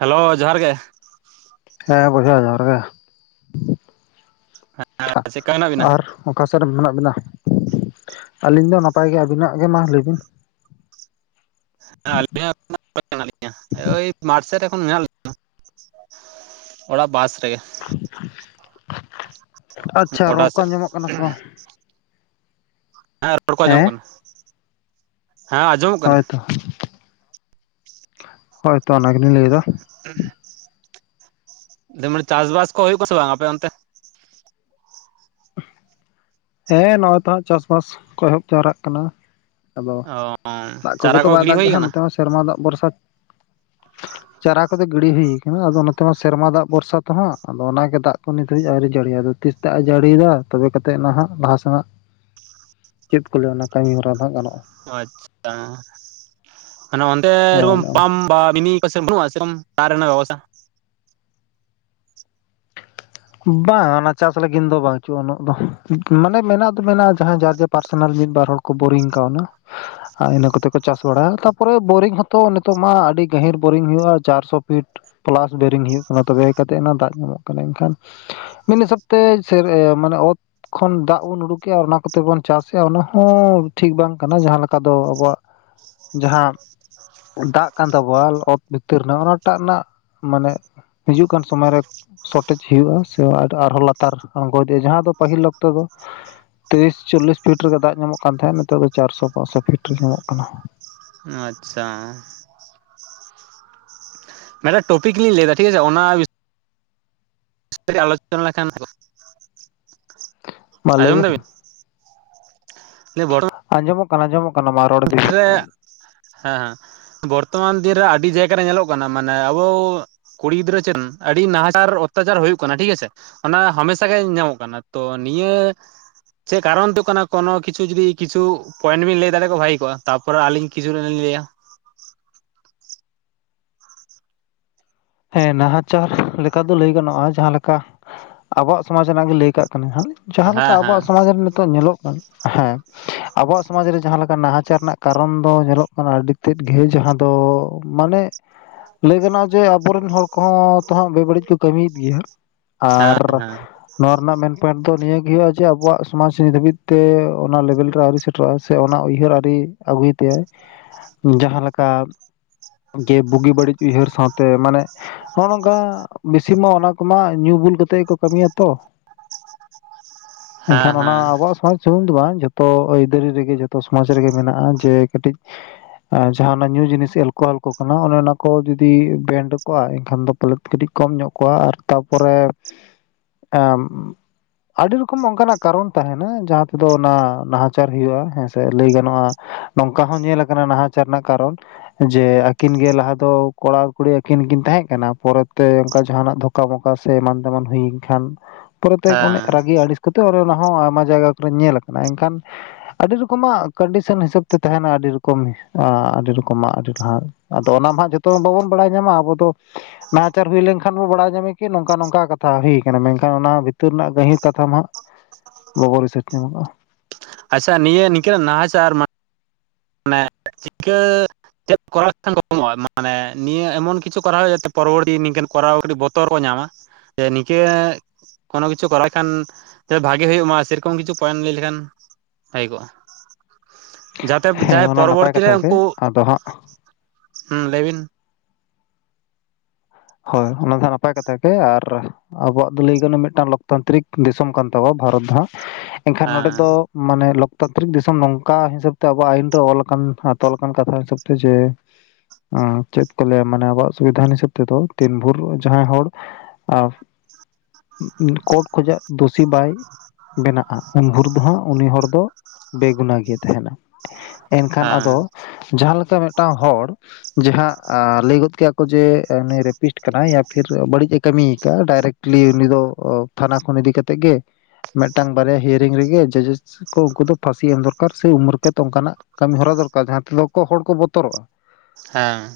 Hello ᱡᱚᱦᱟᱨ ᱜᱮ ᱦᱮᱸ ᱵᱚᱭᱦᱟ ᱡᱚᱦᱟᱨ ᱜᱮ ᱪᱮᱫᱠᱟ ᱢᱮᱱᱟᱜ ᱵᱤᱱᱟ ᱟᱨ ᱚᱠᱟ ᱥᱮᱫ ᱨᱮ ᱢᱮᱱᱟᱜ ᱵᱤᱱᱟ ᱟᱹᱞᱤᱧ ᱫᱚ ᱱᱟᱯᱟᱭ ᱜᱮ ᱟᱹᱵᱤᱱᱟᱜ ᱜᱮ ᱢᱟ ᱞᱟᱹᱭᱵᱤᱱ? ᱟᱹᱞᱤᱧ ᱢᱮᱱᱟᱜ ᱞᱤᱧᱟ ᱳᱭ ᱢᱟᱴᱥᱮᱫ ᱮᱠᱷᱚᱱ ᱢᱮᱱᱟᱜ ᱞᱤᱧᱱᱟ ᱾ ᱚᱲᱟ ᱵᱟᱥ ᱨᱮ ᱟᱪᱪᱷᱟ ᱜᱚᱰᱟ ᱨᱚᱲ ᱠᱚ ᱥᱮᱫ ᱟᱸᱡᱚᱢᱚᱜ ᱠᱟᱱᱟ ᱥᱮ ᱵᱟᱝ? ᱦᱮᱸ ᱨᱚᱲ ᱠᱚ ᱟᱸᱧᱡᱚᱢᱚᱜ ᱠᱟᱱᱟ ᱦᱮᱸ ᱟᱧᱡ ᱦᱳᱭᱛᱚ ᱦᱳᱭ ᱛᱚ ᱚᱱᱟ ᱜᱮᱞᱤᱧ ᱞᱟᱹᱭᱮᱫᱟ ᱡᱮᱢᱚᱱ ᱪᱟᱥᱵᱟᱥ ᱠᱚ ᱦᱩᱭᱩᱜᱼᱟᱥᱮ ᱵᱟᱝ ᱟᱯᱮ ᱚᱱᱛᱮ? ᱦᱮᱸ ᱱᱚᱜᱼᱚᱭ ᱛᱚᱦᱟᱸᱜ ᱪᱟᱥᱵᱟᱥ ᱠᱚ ᱮᱦᱚᱵ ᱡᱟᱣᱨᱟᱜ ᱠᱟᱱᱟ ᱟᱫᱚ ᱚ ᱫᱟᱜ ᱠᱚᱜᱮ ᱪᱟᱨᱟ ᱛᱚ ᱠᱚ ᱵᱟᱭ ᱜᱤᱰᱤ ᱫᱟᱜ ᱦᱩᱭ ᱠᱟᱱᱟ ᱱᱚᱛᱮ ᱦᱚᱸ ᱥᱮᱨᱢᱟ ᱫᱟᱜ ᱵᱷᱚᱨᱥᱟ ᱪᱟᱨᱟ ᱠᱚᱫᱚ ᱜᱤᱲᱤ ᱦᱩᱭ ᱟᱠᱟᱱᱟ ᱟᱫᱚ ᱱᱚᱛᱮ ᱢᱟ ᱥᱮᱨᱢᱟ ᱫᱟᱜ ᱵᱷᱚᱨᱥᱟ ᱛᱮᱦᱚᱸ ᱟᱫᱚ ᱚᱱᱟᱜᱮ ᱫᱟᱜ ᱠᱚ ᱱᱤᱛ ᱦᱟᱹᱵᱤᱡ ᱟᱹᱣᱨᱤ ᱡᱟᱹᱲᱤᱭᱟ ᱫᱚ ᱛᱤᱥ ᱫᱟᱜ ᱮ ᱡᱟᱹᱲᱤ ᱫᱟ ᱛᱚᱵᱮ ᱠᱟᱛᱮᱫ ᱱᱟᱦᱟᱜ ᱞᱟᱦᱟᱥᱮᱱᱟᱜ ᱪᱮᱫ ᱠᱚ ᱞᱟᱹᱭᱟ ᱚᱱᱟ ᱠᱟᱹᱢᱤ ᱦᱚᱨᱟ ᱫᱚ ᱜᱟᱱᱚᱜᱼᱟ ᱟᱪᱪᱷᱟ ᱢᱟᱱᱮ ᱚᱱᱰᱮ ᱦᱮᱸ ᱚᱱᱮ ᱚᱱᱠᱟ ᱯᱟᱢ ᱵᱟ ᱢᱤᱱᱤ ᱟᱯᱮ ᱥᱮᱫ ᱵᱟ. ᱱᱩᱜ ᱟ ᱥᱮᱨᱚᱢ ᱫᱟᱜ ᱨᱮᱱᱟᱜ ᱵᱮᱵᱚᱥᱛᱟ ᱵᱟ ᱚᱱᱟ ᱪᱟᱥ ᱞᱟᱹᱜᱤᱫ ᱫᱚ ᱵᱟᱪᱩᱜᱼᱟ ᱩᱱᱟᱹᱜ ᱫᱚ ᱢᱟᱱᱮ ᱢᱮᱱᱟᱜ ᱫᱚ ᱢᱮᱱᱟᱜᱼᱟ ᱡᱟᱦᱟᱸᱭ ᱡᱟᱨ ᱡᱮ ᱯᱟᱨᱥᱚᱱᱟᱞ ᱢᱤᱫ ᱵᱟᱨ ᱦᱚᱲ ᱠᱚ ᱵᱳᱨᱤᱝ ᱠᱟᱣᱱᱟ ᱤᱱᱟᱹ ᱠᱚᱛᱮ ᱠᱚ ᱪᱟᱥ ᱵᱟᱲᱟᱭᱟ ᱛᱟᱨᱯᱚᱨᱮ ᱵᱳᱨᱤᱝ ᱦᱚᱛᱚ ᱱᱤᱛᱚᱜ ᱢᱟ ᱟᱹᱰᱤ ᱜᱟᱹᱦᱤᱨ ᱵᱳᱨᱤᱝ ᱦᱩᱭᱩᱜᱼᱟ ᱪᱟᱨᱥᱚ ᱯᱷᱤᱴ ᱯᱞᱟᱥ ᱵᱳᱨᱤᱝ ᱦᱩᱭᱩᱜ ᱠᱟᱱᱟ ᱛᱚᱵᱮ ᱠᱟᱛᱮᱫ ᱱᱟ ᱫᱟᱜ ᱧᱟᱢᱚᱜ ᱠᱟᱱᱟ ᱮᱱᱠᱷᱟᱱ ᱢᱤᱫ ᱦᱤᱥᱟᱹᱵ ᱛᱮ ᱪᱮᱫ ᱢᱟᱱᱮ ᱚᱛ ᱠᱷᱚᱱ ᱫᱟᱜ ᱵᱚᱱ ᱩᱰᱩᱠᱮᱫᱼᱟ ᱟᱨ ᱚᱱᱟ ᱠᱚᱛᱮ ᱵᱚᱱ ᱪᱟᱥ ᱮᱫᱼᱟ ᱚᱱᱟ ᱦᱚᱸ ᱴᱷᱤᱠ ᱵᱟᱝ ᱠᱟᱱᱟ ᱡᱟᱦᱟᱸ ᱞᱮᱠᱟ ᱫᱚ ᱟᱵᱚᱣᱟᱜ ᱡᱟᱦᱟᱸ ᱫᱟᱜ ᱠᱟᱱ ᱛᱟᱵᱚᱣᱟ ᱚᱛ ᱵᱷᱤᱛᱤᱨ ᱨᱮᱱᱟᱜ ᱚᱱᱟᱴᱟᱜ ᱨᱮᱱᱟᱜ ᱢᱟᱱᱮ ᱦᱤᱡᱩᱜ ᱠᱟᱱ ᱥᱚᱢᱚᱭ ᱨᱮ ᱥᱚᱴᱷᱤᱠ ᱦᱩᱭᱩᱜᱼᱟ ᱥᱮ ᱟᱨᱦᱚᱸ ᱞᱟᱛᱟᱨ ᱟᱬᱜᱚ ᱤᱫᱤᱜᱼᱟ ᱡᱟᱦᱟᱸ ᱫᱚ ᱯᱟᱹᱦᱤᱞ ᱚᱠᱛᱚ ᱫᱚ ᱛᱤᱨᱤᱥ ᱪᱚᱞᱞᱤᱥ ᱯᱷᱤᱴ ᱨᱮᱜᱮ ᱫᱟᱜ ᱧᱟᱢᱚᱜ ᱠᱟᱱ ᱛᱟᱦᱮᱸᱫ ᱱᱤᱛᱚᱜ ᱫᱚ ᱪᱟᱨᱥᱚ ᱯᱟᱸᱪᱥᱚ ᱯᱷᱤᱴ ᱨᱮ ᱧᱟᱢᱚᱜ ᱠᱟᱱᱟ ᱟᱪᱪᱷᱟ ᱢᱤᱫᱴᱟᱝ ᱴᱚᱯᱤᱠ ᱞᱤᱧ ᱞᱟᱹᱭ ᱫᱟ ᱴᱷᱤᱠ ᱟᱪᱷᱮ ᱚᱱᱟ ᱢᱤᱫᱜᱷᱹᱲᱤ ᱟᱞᱳᱪᱚᱱᱟ ᱞᱮᱠᱷᱟᱱ ᱢᱟ ᱞᱟᱹᱭ ᱟᱸᱡᱚᱢ ᱵᱤᱱ ᱫᱟᱵᱤᱱ [unintelligible] ᱟᱸᱧᱡᱚᱢᱚᱜ ᱠᱟᱱᱟ ᱟᱸᱧᱡᱚᱢᱚᱜ ᱠᱟᱱᱟ ᱢᱟ ᱨᱚᱲ ᱤᱫᱤ ᱵᱤᱱ ᱨᱮ ᱦᱮᱸ ᱵᱚᱨᱛᱚᱢᱟᱱ ᱫᱤᱱ ᱨᱮ ᱟᱹᱰᱤ ᱡᱟᱭᱜᱟ ᱨᱮ ᱧᱮᱞᱚᱜ ᱠᱟᱱᱟ ᱢᱟᱱᱮ ᱟᱵᱚᱼ- ᱠᱩᱲᱤ ᱜᱤᱫᱽᱨᱟᱹ ᱪᱮᱫ ᱟᱹᱰᱤ ᱱᱟᱦᱟᱪᱟᱨ ᱚᱛᱛᱟᱪᱟᱨ ᱦᱩᱭᱩᱜ ᱠᱟᱱᱟ ᱴᱷᱤᱠ ᱟᱪᱷᱮ ᱚᱱᱟ ᱦᱟᱢᱮᱥᱟ ᱜᱮ ᱧᱟᱢᱚᱜ ᱠᱟᱱᱟ ᱛᱚ ᱱᱤᱭᱟᱹ ᱪᱮᱫ ᱠᱟᱨᱚᱱ ᱫᱚ ᱠᱟᱱᱟ ᱠᱚᱱᱚ ᱠᱤᱪᱩ ᱡᱚᱫᱤ ᱠᱤᱪᱷᱩ ᱯᱚᱭᱮᱱᱴ ᱵᱤᱱ ᱞᱟᱹᱭ ᱫᱟᱲᱮ ᱠᱮᱭᱟ ᱵᱷᱟᱜᱮ ᱛᱟᱯᱚᱨ ᱟᱹᱞᱤᱧ ᱠᱤᱪᱷᱩᱴᱟ ᱞᱤᱧ ᱞᱟᱹᱭᱟ ᱦᱮᱸ ᱱᱟᱦᱟᱪᱟᱨ ᱞᱮᱠᱟ ᱫᱚ ᱞᱟᱹᱭ ᱜᱟᱱᱚᱜᱼᱟ ᱡᱟᱦᱟ ᱞᱮᱠᱟ ᱟᱵᱚᱣᱟᱜ ᱥᱚᱢᱟᱡᱽ ᱨᱮᱱᱟᱜ ᱜᱮ ᱞᱟᱹᱭ ᱠᱟᱜ ᱠᱟᱱᱟᱧ ᱦᱟᱜ ᱡᱟᱦᱟ ᱞᱮᱠᱟ ᱦᱮᱸ ᱟᱵᱚᱣᱟᱜ ᱦᱮᱸ ᱥᱚᱢᱟᱡ ᱨᱮ ᱱᱤᱛᱚᱜ ᱧᱮᱞᱚᱜ ᱠᱟᱱᱟ ᱦᱮᱸ ᱟᱵᱚᱣᱟᱜ ᱥᱚᱢᱟᱡᱽ ᱨᱮ ᱡᱟᱦᱟᱸ ᱞᱮᱠᱟ ᱱᱟᱦᱟᱪᱟᱨ ᱨᱮᱱᱟᱜ ᱠᱟᱨᱚᱱ ᱫᱚ ᱧᱮᱞᱚᱜ ᱠᱟᱱᱟ ᱟᱹᱰᱤ ᱛᱮᱫ ᱜᱮ ᱡᱟᱦᱟᱸ ᱫᱚ ᱢᱟᱱᱮ ᱞᱟᱹᱭ ᱜᱟᱱᱚᱜᱼᱟ ᱡᱮ ᱟᱵᱚᱨᱮᱱ ᱦᱚᱲ ᱠᱚᱦᱚᱸ ᱛᱚ ᱦᱟᱸᱜ ᱵᱮᱵᱟᱹᱲᱤᱡ ᱠᱚ ᱠᱟᱹᱢᱤᱭᱮᱫ ᱜᱮᱭᱟ ᱟᱨ ᱦᱮᱸ ᱦᱮᱸ ᱱᱚᱣᱟ ᱨᱮᱱᱟᱜ ᱢᱮᱱ ᱯᱚᱭᱮᱱᱴ ᱫᱚ ᱱᱤᱭᱟᱹ ᱜᱮᱭᱟ ᱡᱮ ᱟᱵᱚᱣᱟᱜ ᱥᱚᱢᱟᱡᱽ ᱱᱤᱛ ᱫᱷᱟᱹᱵᱤᱡ ᱛᱮ ᱚᱱᱟ ᱞᱮᱵᱮᱞ ᱨᱮ ᱟᱹᱣᱨᱤ ᱥᱮ ᱴᱨᱟᱥᱮ ᱚᱱᱟ ᱩᱭᱦᱟᱹᱨ ᱟᱹᱣᱨᱤ ᱟᱹᱜᱩᱭ ᱛᱮ ᱡᱟᱸᱦᱟ ᱞᱮᱠᱟ ᱡᱮ ᱵᱩᱜᱤ ᱵᱟᱹᱲᱤᱡ ᱩᱭᱦᱟᱹᱨ ᱥᱟᱶᱛᱮ ᱢᱟᱱᱮ ᱱᱚᱜᱼᱚ ᱱᱚᱝᱠᱟ ᱵᱤ ᱪᱷᱤᱢᱟ ᱚᱱᱟ ᱠᱚᱢᱟ ᱧᱩ ᱵᱩᱞ ᱠᱟᱛᱮᱫ ᱜᱮ ᱠᱚ ᱠᱟᱹᱢᱤᱭᱟ ᱛᱚ ᱮᱱᱠᱷᱟᱱ ᱦᱮᱸ ᱚᱱᱟ ᱦᱮᱸ ᱟᱵᱚᱣᱟᱜ ᱥᱚᱢᱟᱡ ᱥᱩᱢᱩᱝ ᱫᱚ ᱵᱟᱝ ᱡᱷᱚᱛᱚ ᱟᱹᱭᱫᱟᱹᱨᱤ ᱨᱮᱜᱮ ᱡᱚᱛᱚ ᱥᱚᱢᱟᱡ ᱨᱮᱜᱮ ᱢᱮᱱᱟᱜᱼᱟ ᱡᱮ ᱠᱟᱹᱴᱤᱡ ᱡᱟᱸᱦᱟ ᱚᱱᱟ ᱧᱩ ᱡᱤᱱᱤᱥ ᱮᱞᱠᱳᱦᱚᱞ ᱠᱚ ᱠᱟᱱᱟ ᱚᱱᱮ ᱚᱱᱟ ᱠᱚ ᱡᱩᱫᱤ ᱵᱮᱱ ᱠᱮ ᱠᱚᱣᱟ ᱮᱱᱠᱷᱟᱱ ᱫᱚ ᱯᱟᱞᱮᱛ ᱠᱟᱹᱴᱤᱡ ᱠᱚᱢ ᱧᱚᱜ ᱠᱚᱜᱼᱟ ᱟᱨ ᱛᱟᱨᱯᱚᱨᱮ ᱮ ᱟᱰᱤ ᱨᱚᱠᱚᱢ ᱚᱱᱠᱟᱱᱟᱜ ᱠᱟᱨᱚᱱ ᱛᱟᱦᱮᱱᱟ ᱡᱟᱦᱟᱸ ᱛᱮᱫᱚ ᱚᱱᱟ ᱱᱟᱦᱟᱪᱟᱨ ᱦᱩᱭᱩᱜ-ᱟ ᱦᱮᱸ ᱥᱮ ᱞᱟᱹᱭ ᱜᱟᱱᱚᱜ-ᱟᱼᱼ ᱱᱚᱝᱠᱟ ᱦᱚᱸ ᱧᱮᱞᱟ ᱟᱠᱟᱱᱟ ᱱ ᱱᱟᱦᱟᱪᱟᱨ ᱨᱮᱱᱟᱜ ᱠᱟᱨᱚᱱ ᱡᱮ ᱟᱹᱠᱤᱱ ᱜᱮ ᱞᱟᱦᱟ ᱫᱚ ᱠᱚᱲᱟ ᱟᱨ ᱠᱩᱲᱤᱼᱼ ᱩᱱᱠᱤᱱ ᱠᱤᱱ ᱛᱟᱦᱮᱸ ᱠᱟᱱᱟ ᱯᱚᱨᱮ ᱛᱮ ᱚᱱᱠᱟ ᱡᱟᱦᱟᱸ ᱱᱟᱜ ᱫᱷᱚᱠᱟ ᱢᱚᱠᱟ ᱥᱮ ᱮᱢᱟᱱ ᱛᱮᱢᱟᱱ ᱦᱩᱭᱮᱱ ᱠᱷᱟᱱᱼᱼ ᱯᱚᱨᱮ ᱛᱮ ᱦᱮᱸ ᱚᱱᱮ ᱨᱟᱜᱤ ᱟᱹᱲᱤᱥ ᱠᱟᱛᱮ ᱚᱱ ᱚᱱᱟ ᱦᱚᱸ ᱟᱭᱢᱟ ᱡᱟᱭᱜᱟ ᱠᱚᱨᱮ ᱧᱮᱞ ᱟᱠᱟᱱᱟ ᱮᱱᱠᱷᱟᱱᱼᱼ ᱟᱰᱤ ᱨᱚᱠᱚᱢᱟᱜ ᱠᱚᱱᱰᱤᱥᱚᱱ ᱦᱤᱥᱟᱹᱵᱽ ᱛᱮ ᱛᱟᱦᱮᱱᱟ ᱟᱹᱰᱤ ᱨᱚᱠᱚᱢ ᱟᱻ ᱟᱹᱰᱤ ᱨᱚᱠᱚᱢᱟᱜ ᱟᱹᱰᱤ ᱞᱟᱼᱼ ᱟᱫᱚ ᱚᱱᱟ ᱢᱟ ᱦᱟᱸᱜ ᱡᱚᱛᱚ ᱵᱟᱵᱚᱱ ᱵᱟᱲᱟᱭ ᱧᱟᱢᱟ ᱟᱵᱚ ᱫᱚ ᱱᱟᱦᱟᱪᱟᱨ ᱦᱩᱭ ᱞᱮᱱᱠᱷᱟᱼᱼ ᱠᱷᱟᱱ ᱵᱚ ᱵᱟᱲᱟᱭ ᱧᱟᱢᱮ ᱠᱤ ᱱᱚᱝᱠᱟ ᱱᱚᱝᱠᱟ ᱠᱟᱛᱷᱟ ᱦᱩᱭ ᱠᱟᱱᱟ ᱢᱮᱱᱠᱷᱟᱱ ᱚᱱᱟ ᱵᱷᱤᱛᱤᱨ ᱨᱮᱱᱟᱜ ᱜᱟᱹᱦᱤᱨ ᱠᱟᱛᱷᱟ ᱢᱟ ᱦᱟᱸᱜᱼᱼ ᱵᱟᱵᱚ ᱨᱤᱥᱟᱪ ᱧᱟᱢᱚᱜᱼ ᱟ ᱟᱪᱪᱷᱟ ᱱᱤᱭᱟᱹ ᱱᱤᱝᱠᱟᱹᱱᱟᱜ ᱱᱟᱦᱟᱪᱟᱨ ᱢᱟᱼᱼ ᱱᱟ ᱪᱤᱠᱟᱹᱼᱼ ᱪᱮᱫ ᱠᱚᱨᱟᱣ ᱞᱮᱠᱷᱟᱱ ᱠᱚᱢᱚᱜᱼᱟ ᱢᱟᱱᱮ ᱱᱤᱭᱟᱹ ᱮᱢᱚᱱ ᱠᱤᱪᱷᱩ ᱠᱚᱨᱟᱣ ᱦᱩᱭᱩᱜᱼᱟ ᱡᱟᱛᱮ ᱯᱚᱨᱚᱵᱚᱨᱛᱤ ᱱᱤᱝᱠᱟᱹ ᱠᱚᱨᱟᱣ ᱨᱮ ᱠᱟᱹᱴᱤᱡ ᱵᱚᱛᱚᱨ ᱠᱚ ᱧᱟᱢᱟ ᱥᱮ ᱱᱤᱝᱠᱟᱹ ᱠᱚᱱᱚ ᱠᱤᱪᱷᱩ ᱠᱚᱨᱟᱣ ᱠᱷᱟᱱ ᱥᱮ ᱵᱷᱟᱜᱮ ᱦᱩᱭᱩᱜ ᱢᱟ ᱥᱮᱭ ᱨᱚᱠᱚᱢ ᱠᱤᱪᱷᱩ ᱯᱚᱭᱮᱱᱴ ᱞᱟᱹᱭ ᱞᱮᱠᱷᱟᱱ ᱵᱷᱟᱜᱤ ᱠᱚᱜ-ᱟ᱾ ᱛᱮᱵᱽ ᱦᱮᱸ ᱡᱟᱦᱟᱸᱭ ᱚᱱᱟ ᱱᱟᱯᱟᱭ ᱯᱚᱨᱚᱵᱚᱨᱛᱤ ᱨᱮ ᱠᱟᱛᱷᱟ ᱜᱮ ᱩᱱᱠᱩ, ᱟᱫᱚ ᱦᱟᱸᱜ ᱦᱩᱸ ᱞᱟᱹᱭ ᱵᱤᱱ? ᱦᱚᱭ ᱚᱱᱟ ᱫᱚ ᱦᱟᱸᱜ ᱱᱟᱯᱟᱭ ᱠᱟᱛᱷᱟ ᱜᱮ ᱟᱨᱼᱼ ᱟᱵᱚᱣᱟᱜ ᱫᱚ ᱞᱟᱹᱭ ᱜᱟᱱᱚᱜ-ᱟ ᱢᱤᱫᱴᱟᱝ ᱞᱳᱠᱛᱟᱱᱛᱨᱤᱠ ᱫᱤᱥᱚᱢ ᱠᱟᱱ ᱛᱟᱵᱚ ᱵᱷᱟᱨᱚᱛ ᱫᱚ ᱦᱟᱸᱜ ᱮᱱᱠᱷᱟᱱ ᱱᱚᱸᱰᱮ ᱦᱮᱸ ᱫᱚᱼᱼ ᱢᱟᱱᱮ ᱞᱳᱠᱛᱟᱱᱛᱨᱤᱠ ᱫᱤᱥᱚᱢ ᱱᱚᱝᱠᱟ ᱦᱤᱥᱟᱹᱵᱽ ᱛᱮ ᱟᱵᱚᱣᱟᱜ ᱟᱭᱤᱱ ᱨᱮ ᱚᱞ ᱟᱠᱟᱱ ᱛᱚᱞ ᱟᱠᱟᱱ ᱠᱟᱛᱷᱟ ᱦᱤᱥᱟᱹᱵᱽ ᱛᱮ ᱡᱮᱼᱼ ᱚᱸᱻ ᱪᱮᱫ ᱠᱚ ᱞᱟᱹᱭᱟ ᱢᱟᱱᱮ ᱟᱵᱚᱣᱟᱜ ᱥᱩᱵᱤᱫᱷᱟᱱ ᱦᱤᱥᱟᱹᱵᱽᱼᱼ ᱛᱮᱫᱚ ᱫᱤᱱ ᱵᱷᱳᱨ ᱡᱟᱦᱟᱸᱭ ᱦᱚᱲ ᱟᱸᱻᱼᱼ ᱠᱳᱨᱴ ᱠᱷᱚᱡᱟᱜ ᱫᱩᱥᱤ ᱵᱟᱭ ᱵᱮᱱᱟᱜ-ᱟ ᱩᱱ ᱵᱷᱳᱨ ᱫᱚ ᱦᱟᱸᱜ ᱩᱱᱤ ᱦᱚᱲ ᱫᱚᱼᱼ ᱵᱮ ᱜᱩᱱᱟ ᱜᱮ ᱛᱟᱦᱮᱱᱟ ᱮᱱᱠᱷᱟᱱ ᱟᱫᱚᱼᱼ ᱦᱮᱸ ᱡᱟᱦᱟᱸ ᱞᱮᱠᱟ ᱢᱮᱜᱴᱟᱝ ᱦᱚᱲ ᱡᱟᱦᱟᱸ ᱟᱻ ᱞᱟᱹᱭ ᱜᱚᱫ ᱠᱮᱜ-ᱟ ᱠᱚ ᱡᱮᱼᱼ ᱮᱻ ᱩᱱᱤ ᱨᱮᱯᱤᱥᱴ ᱠᱟᱱᱟᱭ ᱭᱟ ᱯᱷᱤᱨ ᱵᱟᱹᱲᱤᱡ ᱮ ᱠᱟᱹᱢᱤᱭ ᱟᱠᱟᱜ-ᱟ ᱰᱟᱭᱨᱮᱠᱴᱤᱞᱤ ᱩᱱᱤ ᱫᱚ ᱚᱻ ᱛᱷᱟᱱᱟ ᱠᱷᱚᱱ ᱤᱫᱤ ᱠᱟᱛᱮᱜ ᱜᱮᱼᱼ ᱢᱮᱜᱴᱟᱝ ᱵᱟᱨᱭᱟ ᱦᱮᱭᱟᱹᱨᱤᱝ ᱨᱮᱜᱮ ᱡᱚ ᱡᱚᱥ ᱠᱚ ᱩᱱᱠᱩ ᱫᱚ ᱯᱷᱟᱸᱥᱤ ᱮᱢ ᱫᱚᱨᱠᱟᱨ ᱥᱮ ᱩᱢᱟᱹᱨ ᱠᱮᱛ ᱚᱱᱠᱟ ᱱᱟᱜᱼᱼ ᱠᱟᱢᱤ ᱦᱚᱨᱟ ᱫᱚᱨᱠᱟᱨ ᱡᱟᱦᱟᱸ ᱛᱮᱞᱚ ᱠᱚ ᱦᱚᱲ ᱠᱚ ᱵᱚᱛᱚᱨᱚᱜ-ᱟ᱾ ᱦᱮᱸ᱾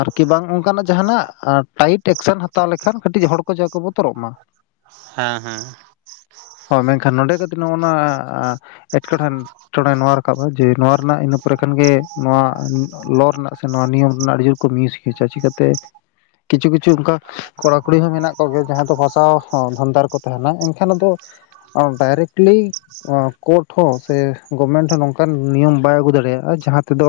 ᱟᱨ ᱠᱤ ᱵᱟᱝ ᱚᱱᱠᱟ ᱱᱟᱜ ᱡᱟᱦᱟᱸ ᱱᱟᱜᱼᱼ ᱟᱨ ᱴᱟᱭᱤᱴ ᱮᱠᱥᱮᱱ ᱦᱟᱛᱟᱣ ᱞᱮᱠᱷᱟᱱ ᱠᱟᱹᱴᱤᱡ ᱦᱚᱲ ᱠᱚ ᱡᱟ ᱠᱚ ᱵᱚᱛᱚᱨᱚᱜ ᱢᱟ᱾ ᱦᱮᱸ ᱦᱮᱸ᱾ ᱦᱚᱭ ᱢᱮᱱᱠᱷᱟᱱ ᱱᱚᱸᱰᱮ ᱠᱟᱹ [unintelligible] ᱱᱚᱜᱼᱚᱱᱟ ᱟᱻᱮᱴᱠᱮᱴᱚᱬᱮ ᱴᱷᱮᱱᱼᱼ ᱴᱚᱬᱮ ᱱᱚᱣᱟ ᱨᱟᱠᱟᱵ ᱟ ᱡᱮ ᱱᱚᱣᱟ ᱨᱮᱱᱟᱜ ᱤᱱᱟᱹ ᱯᱚᱨᱮ ᱠᱷᱟᱱ ᱜᱮ ᱱᱚᱣᱟ ᱞᱚ ᱨᱮᱱᱟᱜ ᱥᱮ ᱱᱚᱣᱟ ᱱᱤᱭᱚᱢ ᱨᱮᱱᱟᱜ ᱟᱹᱰᱤ ᱡᱩᱨᱼᱼ ᱠᱩ ᱢᱤᱥ ᱠᱤᱪᱟ ᱪᱤᱠᱟᱛᱮ᱾ ᱠᱤᱪᱷᱩ ᱠᱤᱪᱷᱩ ᱚᱱᱠᱟ ᱠᱚᱲᱟ ᱠᱩᱲᱤ ᱦᱚᱸ ᱢᱮᱱᱟᱜ ᱠᱚᱜᱮ ᱡᱟᱦᱟᱸᱭ ᱫᱚ ᱯᱷᱟᱸᱥᱟᱣ ᱥᱟᱶ ᱫᱷᱚᱱᱫᱟ ᱨᱮ ᱠᱚ ᱛᱟᱦᱮᱱᱟ ᱮᱱᱠᱷᱟᱱ ᱟᱫᱚ ᱚᱸᱻ ᱰᱟᱭᱨᱮᱠᱴᱤᱞᱤᱼᱼ ᱚᱸᱻ ᱠᱳᱨᱴ ᱦᱚᱸ ᱥᱮ ᱜᱚᱵᱷᱢᱮᱱᱴ ᱦᱚᱸ ᱱᱚᱝᱠᱟᱱ ᱱᱤᱭᱚᱢ ᱵᱟᱭ ᱟᱹᱜᱩ ᱫᱟᱲᱮᱭᱟᱜ-ᱟ ᱡᱟᱦᱟᱸ ᱛᱮᱫᱚᱼᱼ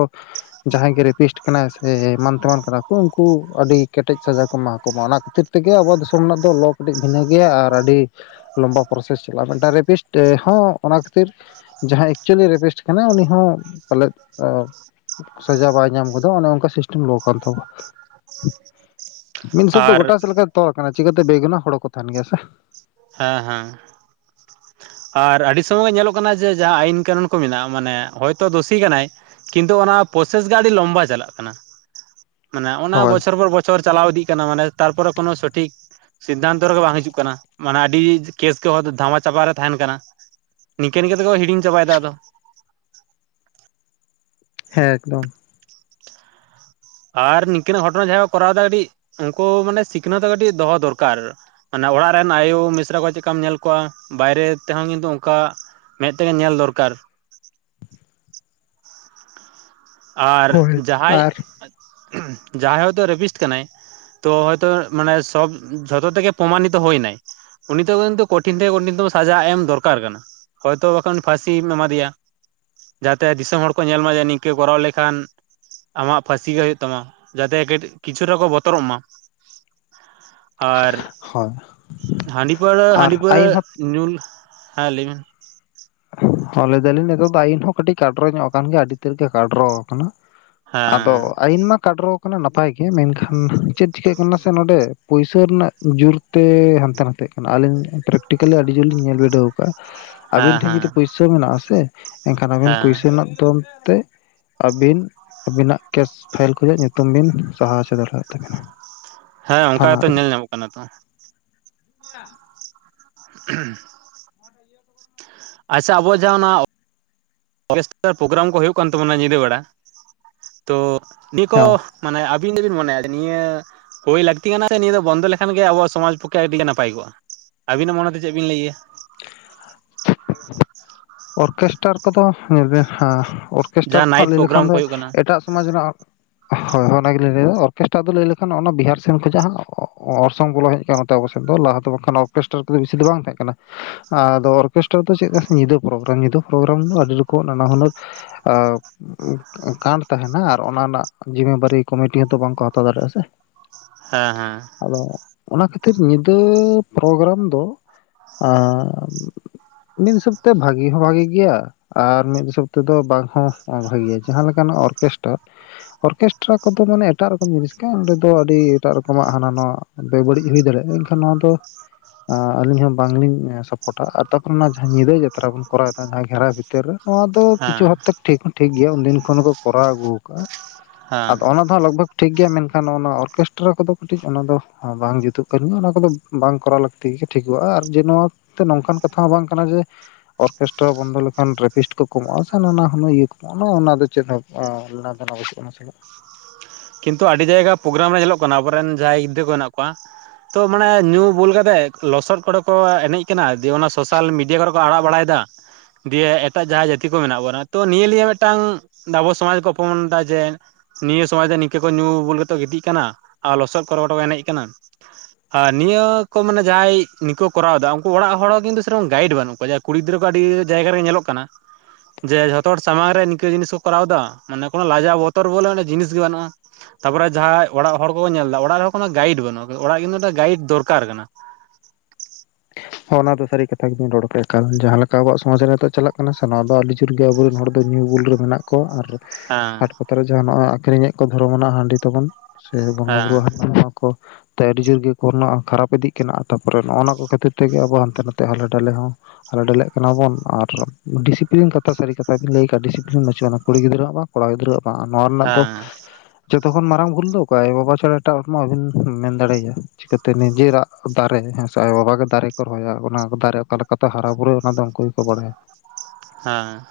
ᱡᱟᱦᱟᱸᱭ ᱜᱮ ᱨᱮᱯᱤᱥᱴ ᱠᱟᱱᱟᱭ ᱥᱮ ᱮᱢᱟᱱ ᱛᱮᱢᱟᱱ ᱠᱟᱱᱟ ᱠᱚ ᱩᱱᱠᱩ ᱟᱹᱰᱤᱼᱼ ᱠᱮᱴᱮᱡ ᱥᱟᱡᱟ ᱠᱚ ᱮᱢᱟ ᱠᱚᱢᱟ ᱚᱱᱟ ᱠᱷᱟᱹᱛᱤᱨ ᱛᱮᱜᱮ ᱟᱵᱚ ᱫᱤᱥᱚᱢ ᱨᱮᱱᱟᱜ ᱫᱚ ᱞᱚ ᱠᱟᱹᱴᱤᱡ ᱵᱷᱤᱱᱟᱹ ᱜᱮᱭᱟ ᱟᱨ ᱟᱹᱰᱤᱼᱼ ᱞᱚᱢᱵᱟ ᱯᱨᱚᱥᱮᱥ ᱪᱟᱞᱟᱜ-ᱟ ᱢᱤᱫᱴᱟᱝ ᱨᱮᱯᱤᱥᱴ ᱦᱚᱸ ᱚᱱᱟ ᱠᱷᱟᱹᱛᱤᱨᱼᱼ ᱡᱟᱦᱟᱸᱭ ᱮᱠᱪᱩᱞᱤ ᱨᱮᱯᱤᱥᱴ ᱠᱟᱱᱟ ᱩᱱᱤ ᱦᱚᱸ ᱯᱟᱞᱮᱫ ᱚᱻᱼᱼ ᱥᱟᱡᱟ ᱵᱟᱭ ᱧᱟᱢ ᱜᱚᱫᱟ ᱚᱱᱮ ᱚᱱᱠᱟ ᱥᱤᱥᱴᱮᱢ ᱞᱚ ᱠᱟᱱ ᱛᱟᱵᱚᱣᱟ᱾ ᱢᱤᱫ ᱦᱤᱥᱟᱹᱵᱽ ᱫᱚ ᱟᱨ ᱜᱚᱴᱟ ᱥᱮᱫ ᱞᱮᱠᱟ ᱛᱚ ᱟᱠᱟᱱᱟ ᱪᱤᱠᱟᱹ ᱛᱮ ᱵᱮ ᱜᱩᱱᱟ ᱦᱚᱲ ᱠᱚ ᱛᱟᱦᱮᱱ ᱜᱮᱭᱟ ᱥᱮ᱾ ᱦᱮᱸ ᱦᱮᱸ᱾ ᱟᱨ ᱟᱰᱤ ᱥᱚᱢᱚᱭ ᱧᱮᱞᱚᱜ ᱠᱟᱱᱟ ᱡᱮ ᱡᱟᱦᱟᱸ ᱟᱭᱤᱱ ᱠᱟᱹᱱᱩᱱ ᱠᱚ ᱢᱮᱱᱟᱜ-ᱟ ᱢᱟᱱᱮ ᱦᱚᱭᱛᱚ ᱫᱩᱥᱤ ᱠᱟᱱᱟᱭᱼᱼ ᱠᱤᱱᱛᱩ ᱚᱱᱟ ᱯᱨᱚᱥᱮᱥ ᱜᱮ ᱟᱰᱤ ᱞᱚᱢᱵᱟ ᱪᱟᱞᱟᱜ ᱠᱟᱱᱟ ᱢᱟᱱᱮ ᱚᱱᱟ ᱦᱳᱭ ᱵᱚᱪᱷᱚᱨ ᱵᱚᱨ ᱵᱚᱼᱼ ᱪᱷᱚᱨ ᱪᱟᱞᱟᱣ ᱤᱫᱤᱜ ᱠᱟᱱᱟ ᱢᱟᱱᱮ ᱛᱨᱯᱚᱨᱮ ᱠᱚᱱᱚ ᱥᱚᱴᱷᱤᱠ ᱥᱤᱫᱽᱫᱟᱱᱛᱚ ᱨᱮᱜᱮ ᱵᱟᱝ ᱦᱤᱡᱩᱜ ᱠᱟᱱᱟ᱾ ᱢᱟᱱᱮ ᱟᱰᱤ ᱠᱮᱥ ᱠᱚ ᱦᱚᱸ ᱫᱷᱟᱢᱟ ᱪᱟᱵᱟ ᱨᱮ ᱛᱟᱦᱮᱱ ᱠᱟᱱᱟ ᱱᱤᱝᱠᱟᱹ ᱱᱤᱠᱟᱹ ᱛᱮᱠᱚ ᱦᱤᱲᱤᱧ ᱪᱟᱵᱟ ᱭᱮᱫᱟ ᱟᱫᱚ᱾ ᱦᱮᱸ ᱮᱠᱫᱚᱢ᱾ ᱟᱨ ᱱᱤᱝᱠᱟᱹ ᱱᱟᱜ ᱜᱷᱚᱴᱚᱱᱟ ᱡᱟᱦᱟᱸ ᱠᱚᱨᱟᱣ ᱫᱟ ᱠᱟᱹᱴᱤᱡ ᱩᱱᱠᱚ ᱢᱟᱱᱮ ᱥᱤᱠᱷᱱᱟᱹᱛ ᱫᱚ ᱠᱟᱹᱴᱤᱡ ᱫᱚᱦᱚ ᱫᱚᱨᱠᱟᱨ᱾ ᱢᱟᱱᱮ ᱚᱲᱟᱜ ᱨᱮᱱ ᱟᱭᱩ ᱢᱤᱥᱨᱟ ᱠᱚ ᱪᱮᱜ ᱠᱟᱢ ᱧᱮᱞ ᱠᱚᱣᱟ ᱵᱟᱭᱨᱮ ᱛᱮᱦᱚᱸ ᱠᱤᱱᱛᱩ ᱚᱱᱠᱟᱼᱼ ᱢᱮᱫ ᱛᱮᱜᱮ ᱧᱮᱞ ᱫᱚᱨᱠᱟᱨ᱾ ᱟᱨ ᱦᱳᱭ ᱡᱟᱦᱟᱸᱭ ᱟᱨ ᱡᱟᱦᱟᱸᱭ ᱦᱳᱭ ᱛᱚ ᱨᱮᱵᱤᱥᱴ ᱠᱟᱱᱟᱭ ᱛᱚ ᱦᱳᱭᱛᱚ ᱢᱟᱱᱮ ᱥᱚᱵ ᱡᱷᱚᱛᱚ ᱛᱮᱜᱮ ᱯᱨᱚᱢᱟᱱᱤᱛ ᱦᱩᱭᱱᱟᱭ᱾ ᱩᱱᱤᱛᱚᱜ ᱠᱤᱱᱛᱩ ᱠᱚᱴᱷᱤᱱ ᱛᱷᱮᱠᱮ ᱠᱚᱴᱷᱤ ᱛᱚᱢᱚ ᱥᱟᱡᱟ ᱮᱢ ᱫᱚᱨᱠᱟᱨ ᱠᱟᱱᱟ᱾ ᱦᱚᱭᱛᱳ ᱵᱟᱠᱷᱟᱱ ᱯᱷᱷᱟᱥᱤᱢ ᱮᱢᱟ ᱫᱮᱭᱟ ᱡᱟᱛᱮ ᱫᱤᱥᱚᱢ ᱦᱚᱲ ᱠᱚ ᱧᱮᱞ ᱢᱟ ᱡᱟᱹᱱᱤᱡ ᱠᱚᱨᱟᱣ ᱞᱮᱠᱷᱟᱱ ᱟᱢᱟᱜ ᱯᱷᱷᱟᱥᱤ ᱜᱮ ᱦᱩᱭᱩᱜ ᱛᱟᱢᱟ ᱡᱟᱛᱮ [unintelligible] ᱠᱤᱪᱷᱩ ᱨᱮᱦᱚᱸ ᱠᱚ ᱵᱚᱛᱚᱨᱚᱜ ᱢᱟ᱾ [inaudible] ᱟᱨ ᱦᱳᱭ ᱦᱟᱺᱰᱤ ᱯᱟᱹᱣᱨᱟᱹ ᱟᱨ ᱦᱟᱺᱰᱤ ᱯᱟᱹᱣᱨᱟᱹ ᱟᱹᱭᱤᱱ ᱧᱩᱞ ᱦᱮᱸ ᱞᱟᱹᱭ ᱢᱮ᱾ ᱦᱚᱸ ᱞᱟᱹᱭ ᱫᱟᱞᱤᱧ ᱱᱤᱛᱚᱜ ᱫᱚ ᱟᱹᱭᱤᱱ ᱦᱚᱸ ᱠᱟᱹᱴᱤᱡ ᱠᱟᱰᱨᱚ ᱧᱚᱜ ᱟᱠᱟᱱ ᱜᱮᱭᱟ ᱟᱹᱰᱤ ᱛᱮᱫ ᱜᱮ ᱠᱟᱰᱨᱚ ᱟᱠᱟᱱᱟ᱾ ᱟᱫᱚ ᱦᱮᱸ ᱟᱭᱤᱱ ᱢᱟ ᱠᱟᱰᱨᱚ ᱠᱟᱱᱟ ᱱᱟᱯᱟᱭ ᱜᱮ ᱢᱮᱱᱠᱷᱟᱱ ᱪᱮᱫ ᱪᱤᱠᱟᱹᱜ ᱠᱟᱱᱟ ᱥᱮ ᱱᱚᱰᱮ ᱯᱩᱭᱥᱟᱹ ᱨᱮᱱᱟᱜ ᱡᱩᱨᱼᱼ ᱛᱮ ᱦᱟᱱᱛᱮ ᱱᱟᱛᱮᱜ ᱠᱟᱱᱟ ᱟᱞᱤᱧ ᱯᱨᱮᱠᱴᱤᱠᱟᱹᱞᱤ ᱟᱹᱰᱤ ᱡᱩᱨ ᱞᱤᱧ ᱧᱮᱞ ᱵᱤᱰᱟᱹᱣ ᱟᱠᱟᱜ-ᱟ᱾ ᱦᱮᱸ ᱦᱮᱸ᱾ ᱯᱚᱭᱥᱟ ᱢᱮᱱᱟᱜ ᱟᱥᱮ ᱮᱱᱠᱷᱟᱱ ᱟᱵᱮᱱ ᱦᱮᱸ ᱯᱚᱭᱥᱟ ᱨᱮᱱᱟᱜ ᱛᱚᱢᱢ ᱛᱮ ᱟᱹᱵᱤᱱ ᱟᱹᱵᱤᱱᱟᱜ ᱠᱮᱥ ᱯᱷᱟᱭᱤᱞ ᱠᱷᱱᱟᱜ ᱧᱩᱛᱩᱢ ᱵᱤᱱ ᱥᱟᱦᱟ ᱦᱚᱪᱚ ᱫᱟᱲᱮᱭᱟᱜ ᱛᱟᱹᱵᱤᱱᱟ᱾ ᱦᱮᱸ ᱚᱱᱠᱟ ᱜᱮᱛᱚ ᱧᱮᱞ ᱧᱟᱢᱚᱜ ᱠᱟᱱᱟ ᱛᱚ᱾ [unintelligible] [unintelligible] ᱟᱪᱪᱷᱟ ᱟᱵᱚᱣ ᱟᱜ ᱡᱟᱦᱟᱸ ᱚᱱᱟ ᱯᱨᱳᱜᱨᱟᱢ ᱠᱚ ᱦᱩᱭᱩᱜ ᱠᱟᱱ ᱛᱟᱵᱚᱱᱟ ᱧᱤᱫᱟᱹ ᱵᱮᱲᱟ ᱛᱚ ᱱᱤᱭᱟᱹ ᱠᱚ ᱦᱮᱸ ᱢᱟᱱᱮ ᱟᱹᱵᱤᱱ ᱫᱚᱵᱤᱱ ᱢᱚᱱᱮᱭᱟ ᱱᱤᱭᱟᱹ ᱦᱩᱭ ᱞᱟᱹᱠᱛᱤ ᱠᱟᱱᱟ ᱥᱮ ᱱᱤᱭᱟᱹ ᱫᱚ ᱵᱚᱱᱫᱚ ᱞᱮᱠᱷᱟᱱ ᱜᱮ ᱟᱵᱚᱣᱟᱜ ᱥᱚᱢᱟᱡᱽ ᱯᱚᱠᱠᱷᱮ ᱟᱹᱰᱤ ᱜᱮ ᱱᱟᱯᱟᱭ ᱠᱚᱜᱼᱟ? ᱟᱹᱵᱤᱱᱟᱜ ᱢᱚᱱᱮᱛᱮ ᱪᱮᱫ ᱵᱤᱱ ᱞᱟᱹᱭᱟ ᱮᱜ ᱟ? [unintelligible] [unintelligible] ᱚᱨᱠᱮᱥᱴᱟᱨ ᱠᱚᱫᱚ ᱧᱮᱞ ᱵᱮᱤ ᱚᱨᱠᱮᱥᱴᱟᱨ ᱡᱟᱦᱟᱸ ᱛᱮ ᱦᱟᱸᱜ ᱱᱟᱭᱤᱴ ᱞᱟᱹᱭ ᱯᱨᱳᱜᱨᱟᱢ ᱞᱮᱠᱷᱟᱱ ᱫᱚ ᱠᱚ ᱦᱩᱭᱩᱜ ᱠᱟᱱᱟ ᱮᱴᱟᱜ ᱥᱚᱢᱟᱡᱽ ᱨᱮᱱᱟᱜ ᱦᱳᱭ ᱦᱳᱭ ᱱᱟᱜᱷ ᱚᱱᱟᱜᱮᱞᱤᱧ ᱞᱟᱹᱭᱫᱟ ᱚᱨᱠᱮᱥᱴᱨᱟ ᱫᱚ ᱞᱟᱹᱭ ᱞᱮᱠᱷᱟᱱ ᱚᱱᱟ ᱵᱤᱦᱟᱨ ᱥᱮᱱ ᱠᱷᱚᱡᱟᱜ ᱦᱟᱸᱜ ᱚᱨᱥᱚᱝ ᱵᱚᱞᱚ ᱦᱮᱡ ᱱᱚᱛᱮ ᱟᱵᱚ ᱥᱮᱫ ᱫᱚ ᱞᱟᱦᱟ ᱫᱚ ᱵᱟᱝᱠᱷᱟᱱ ᱚᱨᱠᱮᱥᱴᱟᱨ ᱠᱚᱫᱚ ᱵᱤᱥᱤ ᱫᱚ ᱵᱟᱝ ᱛᱟᱦᱮᱸ ᱠᱟᱱᱟ ᱟᱫᱚ ᱚᱨᱠᱮᱥᱴᱟᱨ ᱫᱚ ᱪᱮᱫ ᱧᱤᱫᱟᱹ ᱯᱨᱳᱜᱨᱟᱢ ᱧᱤᱫᱟᱹ ᱯᱨᱳᱜᱨᱟᱢ ᱫᱚ ᱟᱹᱰᱤ ᱨᱚᱠᱚᱢ ᱱᱟᱱᱟ ᱦᱩᱱᱟᱹᱨ [unintelligible] ᱠᱟᱱᱰ ᱛᱟᱦᱮᱱᱟ ᱟᱨ ᱚᱱᱟ ᱨᱮᱱᱟᱜ ᱡᱤᱢᱟᱹ ᱵᱟᱨᱤ ᱠᱚᱢᱤᱴᱤ ᱦᱚᱸᱛᱚ ᱵᱟᱝᱠᱚ ᱦᱟᱛᱟᱣ ᱫᱟᱲᱮᱭᱟᱜᱼᱟ ᱥᱮ ᱾ ᱦᱮᱸ ᱦᱮᱸ ᱟᱫᱚ ᱚᱱᱟ ᱠᱷᱟᱹᱛᱤᱨ ᱧᱤᱫᱟᱹ ᱯᱨᱳᱜᱨᱟᱢ ᱫᱚ ᱟᱨ ᱢᱤᱫ ᱦᱤᱥᱟᱹᱵᱽ ᱛᱮ ᱵᱷᱟᱜᱤ ᱦᱚᱸ ᱵᱷᱟᱜᱤ ᱜᱮᱭᱟ᱾ ᱟᱨ ᱢᱤᱫ ᱦᱤᱥᱟᱹᱵᱽ ᱛᱮᱫᱚ ᱵᱟᱝ ᱦᱚᱸ ᱵᱷᱟᱹᱜᱮᱭᱟ ᱡᱟᱦᱟᱸ ᱞᱮᱠᱟᱱ ᱚᱨᱠᱮᱥᱴᱟᱨ ᱚᱨᱠᱮᱥᱴᱨᱟ ᱠᱚᱫᱚ ᱢᱟᱱᱮ ᱮᱴᱟᱜ ᱨᱚᱠᱚᱢ ᱡᱤᱱᱤᱥ ᱠᱟᱱᱟ ᱚᱸᱰᱮ ᱫᱚ ᱟᱹᱰᱤ ᱮᱴᱟᱜ ᱨᱚᱠᱚᱢᱟᱜ ᱦᱟᱱᱟ ᱱᱚᱣᱟ ᱵᱮᱵᱟᱹᱲᱤᱡ ᱦᱩᱭ ᱫᱟᱲᱮᱭᱟᱜᱼᱟ ᱮᱱᱠᱷᱟᱱ ᱱᱚᱣᱟ ᱫᱚ ᱟᱹᱞᱤᱧ ᱦᱚᱸ ᱵᱟᱝᱞᱤᱧ ᱠᱚᱴᱟᱜ ᱟᱨ ᱛᱟᱨᱯᱚᱨ ᱚᱱᱟ ᱡᱟᱦᱟᱸ ᱧᱤᱫᱟᱹ ᱡᱟᱛᱨᱟ ᱵᱚᱱ ᱠᱚᱨᱟᱣ ᱮᱟ ᱡᱟᱦᱟᱸ ᱜᱮᱷᱨᱟ ᱵᱷᱤᱛᱟᱹᱨ ᱨᱮ ᱱᱚᱣᱟ ᱫᱚ ᱠᱤᱪᱷᱩ ᱦᱮᱸ ᱦᱟᱯᱛᱮ ᱴᱷᱤᱠ ᱦᱚᱸ ᱴᱷᱤᱠᱜᱮᱭᱟ ᱩᱱᱫᱤᱱ ᱠᱷᱚᱱ ᱦᱚᱸᱠᱚ ᱠᱚᱨᱟᱣ ᱟᱹᱜᱩ ᱟᱠᱟᱫᱟ ᱦᱮᱸ ᱟᱫᱚ ᱚᱱᱟ ᱫᱚ ᱞᱟᱜᱽ ᱵᱷᱚᱜᱽ ᱴᱷᱤᱠ ᱜᱮᱭᱟ ᱢᱮᱱᱠᱷᱟᱱ ᱚᱱᱟ ᱚᱨᱠᱮᱥᱴᱨᱟ ᱠᱚᱫᱚ ᱠᱟᱹᱴᱤᱡ ᱚᱱᱟ ᱫᱚ ᱵᱟᱝ ᱡᱩᱛᱩᱜ ᱠᱟᱱ ᱜᱮᱭᱟ ᱚᱱᱟ ᱠᱚᱫᱚ ᱵᱟᱝ ᱠᱚᱨᱟᱣ ᱞᱟᱹᱠᱛᱤᱜᱮ ᱴᱷᱤᱠᱚᱜᱼᱟ ᱟᱨ ᱡᱮ ᱱᱚᱣᱟᱛᱮ ᱱᱚᱝᱠᱟᱱ ᱠᱟᱛᱷᱟ ᱦᱚᱸ ᱵᱟᱝ ᱠᱟᱱᱟ ᱡᱮ ᱚᱨᱠᱮᱥᱴᱨᱟ ᱵᱚᱱᱫᱚ ᱞᱮᱠᱷᱟᱱ ᱨᱮᱯᱤᱥᱴ ᱠᱚ ᱠᱚᱢᱚᱜᱼᱟ ᱥᱮ ᱱᱟᱱᱟ ᱦᱩᱱᱟᱹᱨ ᱤᱭᱟᱹ ᱠᱚ᱾ ᱚᱱᱟᱫᱚ ᱪᱮᱫ ᱦᱚᱸ ᱠᱤᱱᱛᱩ ᱟᱹᱰᱤ ᱡᱟᱭᱜᱟ ᱯᱨᱳᱜᱨᱟᱢ ᱨᱮ ᱧᱮᱞᱚᱜ ᱠᱟᱱᱟ ᱟᱵᱚᱨᱮᱱ ᱡᱟᱦᱟᱸᱭ ᱜᱤᱫᱽᱨᱟᱹ ᱠᱚ ᱢᱮᱱᱟᱜ ᱠᱚᱣᱟ ᱛᱚ ᱢᱟᱱᱮ ᱧᱩ ᱵᱩᱞ ᱠᱟᱛᱮᱜ ᱞᱚᱥᱚᱫ ᱠᱚᱨᱮ ᱠᱚ ᱮᱱᱮᱡ ᱠᱟᱱᱟ ᱫᱤᱭᱮ ᱚᱱᱟ ᱥᱳᱥᱟᱞ ᱢᱤᱰᱤᱭᱟ ᱠᱚᱨᱮ ᱟᱲᱟᱜ ᱵᱟᱲᱟᱭᱮᱫᱟ ᱫᱤᱭᱮ ᱮᱴᱟᱜ ᱡᱟᱦᱟᱸᱭ ᱡᱟᱛᱤ ᱠᱚ ᱢᱮᱱᱟᱜ ᱵᱚᱱᱟ ᱛᱚ ᱱᱤᱭᱟᱹ ᱱᱤᱭᱮ ᱢᱤᱫᱴᱟᱝ ᱟᱵᱚ ᱥᱚᱢᱟᱡᱽ ᱠᱚ ᱚᱯᱚᱢᱟᱱ ᱮᱫᱟ ᱡᱮ ᱱᱤᱭᱟᱹ ᱥᱚᱢᱟᱡᱽ ᱫᱚ ᱛᱮ ᱠᱚ ᱧᱩ ᱵᱩᱞ ᱠᱟᱛᱮ ᱠᱚ ᱜᱤᱛᱤᱡ ᱠᱟᱱᱟ ᱟᱨ ᱞᱚᱥᱚᱫ ᱠᱚᱨᱮ ᱜᱚᱴᱟ ᱠᱚ ᱮᱱᱮᱡ ᱠᱟᱱᱟ᱾ ᱟᱨ ᱱᱤᱭᱟᱹ ᱠᱚ ᱢᱟᱱᱮ ᱡᱟᱦᱟᱸᱭ ᱱᱤᱭᱟᱹᱠᱩ ᱠᱚᱨᱟᱣ ᱮᱫᱟ ᱩᱱᱠᱩ ᱚᱲᱟᱜ ᱦᱚᱲ ᱦᱚᱸ ᱠᱤᱱᱛᱩ ᱥᱮᱨᱚᱠᱚᱢ ᱜᱟᱭᱤᱰ ᱵᱟᱹᱱᱩᱜ ᱠᱚᱣᱟ᱾ ᱠᱩᱲᱤ ᱜᱤᱫᱽᱨᱟᱹ ᱠᱚ ᱟᱹᱰᱤ ᱡᱟᱭᱜᱟ ᱨᱮᱜᱮ ᱧᱮᱞᱚᱜ ᱠᱟᱱᱟ᱾ ᱡᱮ ᱡᱷᱚᱛᱚ ᱦᱚᱲ ᱥᱟᱢᱟᱝ ᱨᱮ ᱱᱤᱝᱠᱟᱹ ᱡᱤᱱᱤᱥ ᱠᱚ ᱠᱚᱨᱟᱣ ᱮᱫᱟ ᱢᱟᱱᱮ ᱠᱚᱱᱳ ᱞᱟᱡᱟᱣ ᱵᱚᱛᱚᱨ ᱵᱚᱞᱮ ᱡᱤᱱᱤᱥ ᱜᱮ ᱵᱟᱱᱩᱜᱼᱟ। ᱛᱟᱨᱯᱚᱨᱮ ᱡᱟᱦᱟᱸᱭ ᱚᱲᱟᱜ ᱦᱚᱲ ᱠᱚᱠᱚ ᱧᱮᱞ ᱮᱫᱟ ᱚᱲᱟᱜ ᱨᱮᱱ ᱦᱚᱲ ᱠᱚᱱᱳ ᱜᱟᱭᱤᱰ ᱵᱟᱹᱱᱩᱜᱼᱟ ᱚᱲᱟᱜ ᱠᱤᱱᱛᱩ ᱢᱤᱫ ᱜᱟᱭᱤᱰ ᱫᱚᱨᱠᱟᱨ ᱠᱟᱱᱟ। ᱦᱚᱸ ᱚᱱᱟ ᱫᱚ ᱥᱟᱹᱨᱤ ᱠᱟᱛᱷᱟ ᱜᱮᱵᱤᱧ ᱨᱚᱲ ᱠᱟᱜᱼᱟ ᱮᱠᱟᱞ ᱡᱟᱦᱟᱸ ᱞᱮᱠᱟ ᱟᱵᱚᱣᱟᱜ ᱥᱚᱢᱟᱡ ᱨᱮ ᱱᱤᱛᱚᱜ ᱪᱟᱞᱟᱜ ᱠᱟᱱᱟ ᱥᱮ ᱱᱚᱣᱟ ᱫᱚ ᱟᱹᱰᱤ ᱼᱼ ᱩᱰᱤ ᱡᱩᱨ ᱜᱮ ᱟᱵᱚᱨᱮᱱ ᱦᱚᱲ ᱫᱚ ᱧᱩ ᱵᱩᱞ ᱨᱮ ᱢᱮᱱᱟᱜ ᱼᱼ ᱠᱚᱣᱟ ᱠᱚ ᱟᱨ ᱦᱮᱸ ᱦᱟᱴ ᱠᱚᱛᱟᱨᱮ ᱡᱟᱦᱟᱸ ᱱᱚᱜᱼᱚᱭ ᱟᱠᱷᱨᱤᱧᱮᱫ ᱠᱚ ᱫᱷᱚᱨᱚᱢᱱᱟᱜ ᱦᱟᱺᱰᱤ ᱛᱟᱵᱚᱱ। ᱥᱮ ᱵᱚᱸᱜᱟ ᱦᱮᱸ ᱵᱩᱨᱩ ᱦ ᱠᱚ ᱛᱮ ᱟᱹᱰᱤ ᱡᱳᱨ ᱜᱮ ᱠᱚᱱᱼᱟ ᱠᱷᱟᱨᱟᱯ ᱤᱫᱤᱜ ᱠᱟᱱᱟ ᱛᱟᱯᱚᱨᱮ ᱱᱚᱜᱼᱚ ᱱᱚᱣᱟ ᱠᱚ ᱠᱷᱟᱹᱛᱤᱨ ᱛᱮ ᱛᱮᱜᱮ ᱟᱵᱚ ᱦᱟᱱᱛᱮ ᱱᱟᱛᱮ ᱦᱟᱞᱮ ᱰᱟᱹᱟᱞᱮ ᱦᱚᱸ। ᱦᱟᱞᱮ ᱰᱮᱞᱮᱜ ᱠᱟᱱᱟ ᱵᱚᱱ ᱟᱨ ᱰᱮᱥᱤᱯᱤᱞᱤᱱ ᱠᱟᱛᱷᱟ ᱥᱟᱹᱨᱤ ᱠᱟᱛᱷᱟ ᱵᱤᱱ ᱞᱟᱹᱭ ᱠᱟᱜᱼᱟ ᱰᱤᱥᱤᱯᱤᱞᱤᱱ ᱵᱟᱹᱩᱜ ᱟᱱᱟ ᱠᱩᱲᱤ ᱜᱤᱫᱽᱨᱟᱹᱣᱟᱜ ᱢᱟ ᱼᱼ ᱠᱚᱲᱟ ᱜᱤᱫᱽᱨᱟᱹᱣᱟᱜ ᱵᱟᱝ ᱱᱚᱣᱟ ᱨᱮᱱᱟᱜ ᱫᱚᱼᱼ ᱦᱮᱸ ᱡᱚᱛᱚ ᱠᱷᱚᱱ ᱢᱟᱨᱟᱝ ᱵᱷᱩᱞ ᱫᱚ ᱚᱠᱚᱭ ᱟᱭᱳ ᱵᱟᱵᱟ ᱪᱷᱟᱲᱟ ᱮᱴᱟᱜ ᱦᱚᱲ ᱢᱟ ᱵᱟᱹᱵᱤᱱ ᱢᱮᱱ ᱫᱟᱲᱮᱭᱟᱭᱟ᱾ ᱪᱤᱠᱟᱹ ᱛᱮ ᱱᱤᱡᱮᱨᱟᱜ ᱫᱟᱨᱮ ᱦᱮᱸ ᱥᱮ ᱟᱭᱳᱼᱵᱟᱵᱟ ᱜᱮ ᱫᱟᱨᱮ [unintelligible] ᱠᱚ ᱨᱚᱦᱚᱭᱟ ᱚᱱᱟ ᱫᱟᱨᱮ ᱚᱠᱟ ᱞᱮᱠᱟᱛᱮ ᱦᱟᱨᱟ ᱵᱩᱨᱩᱨᱩᱭᱟ ᱚᱱᱟᱫᱚ ᱩᱱᱠᱩ ᱜᱮᱠᱚ ᱵᱟᱲᱟᱭᱟ। ᱦᱮᱸ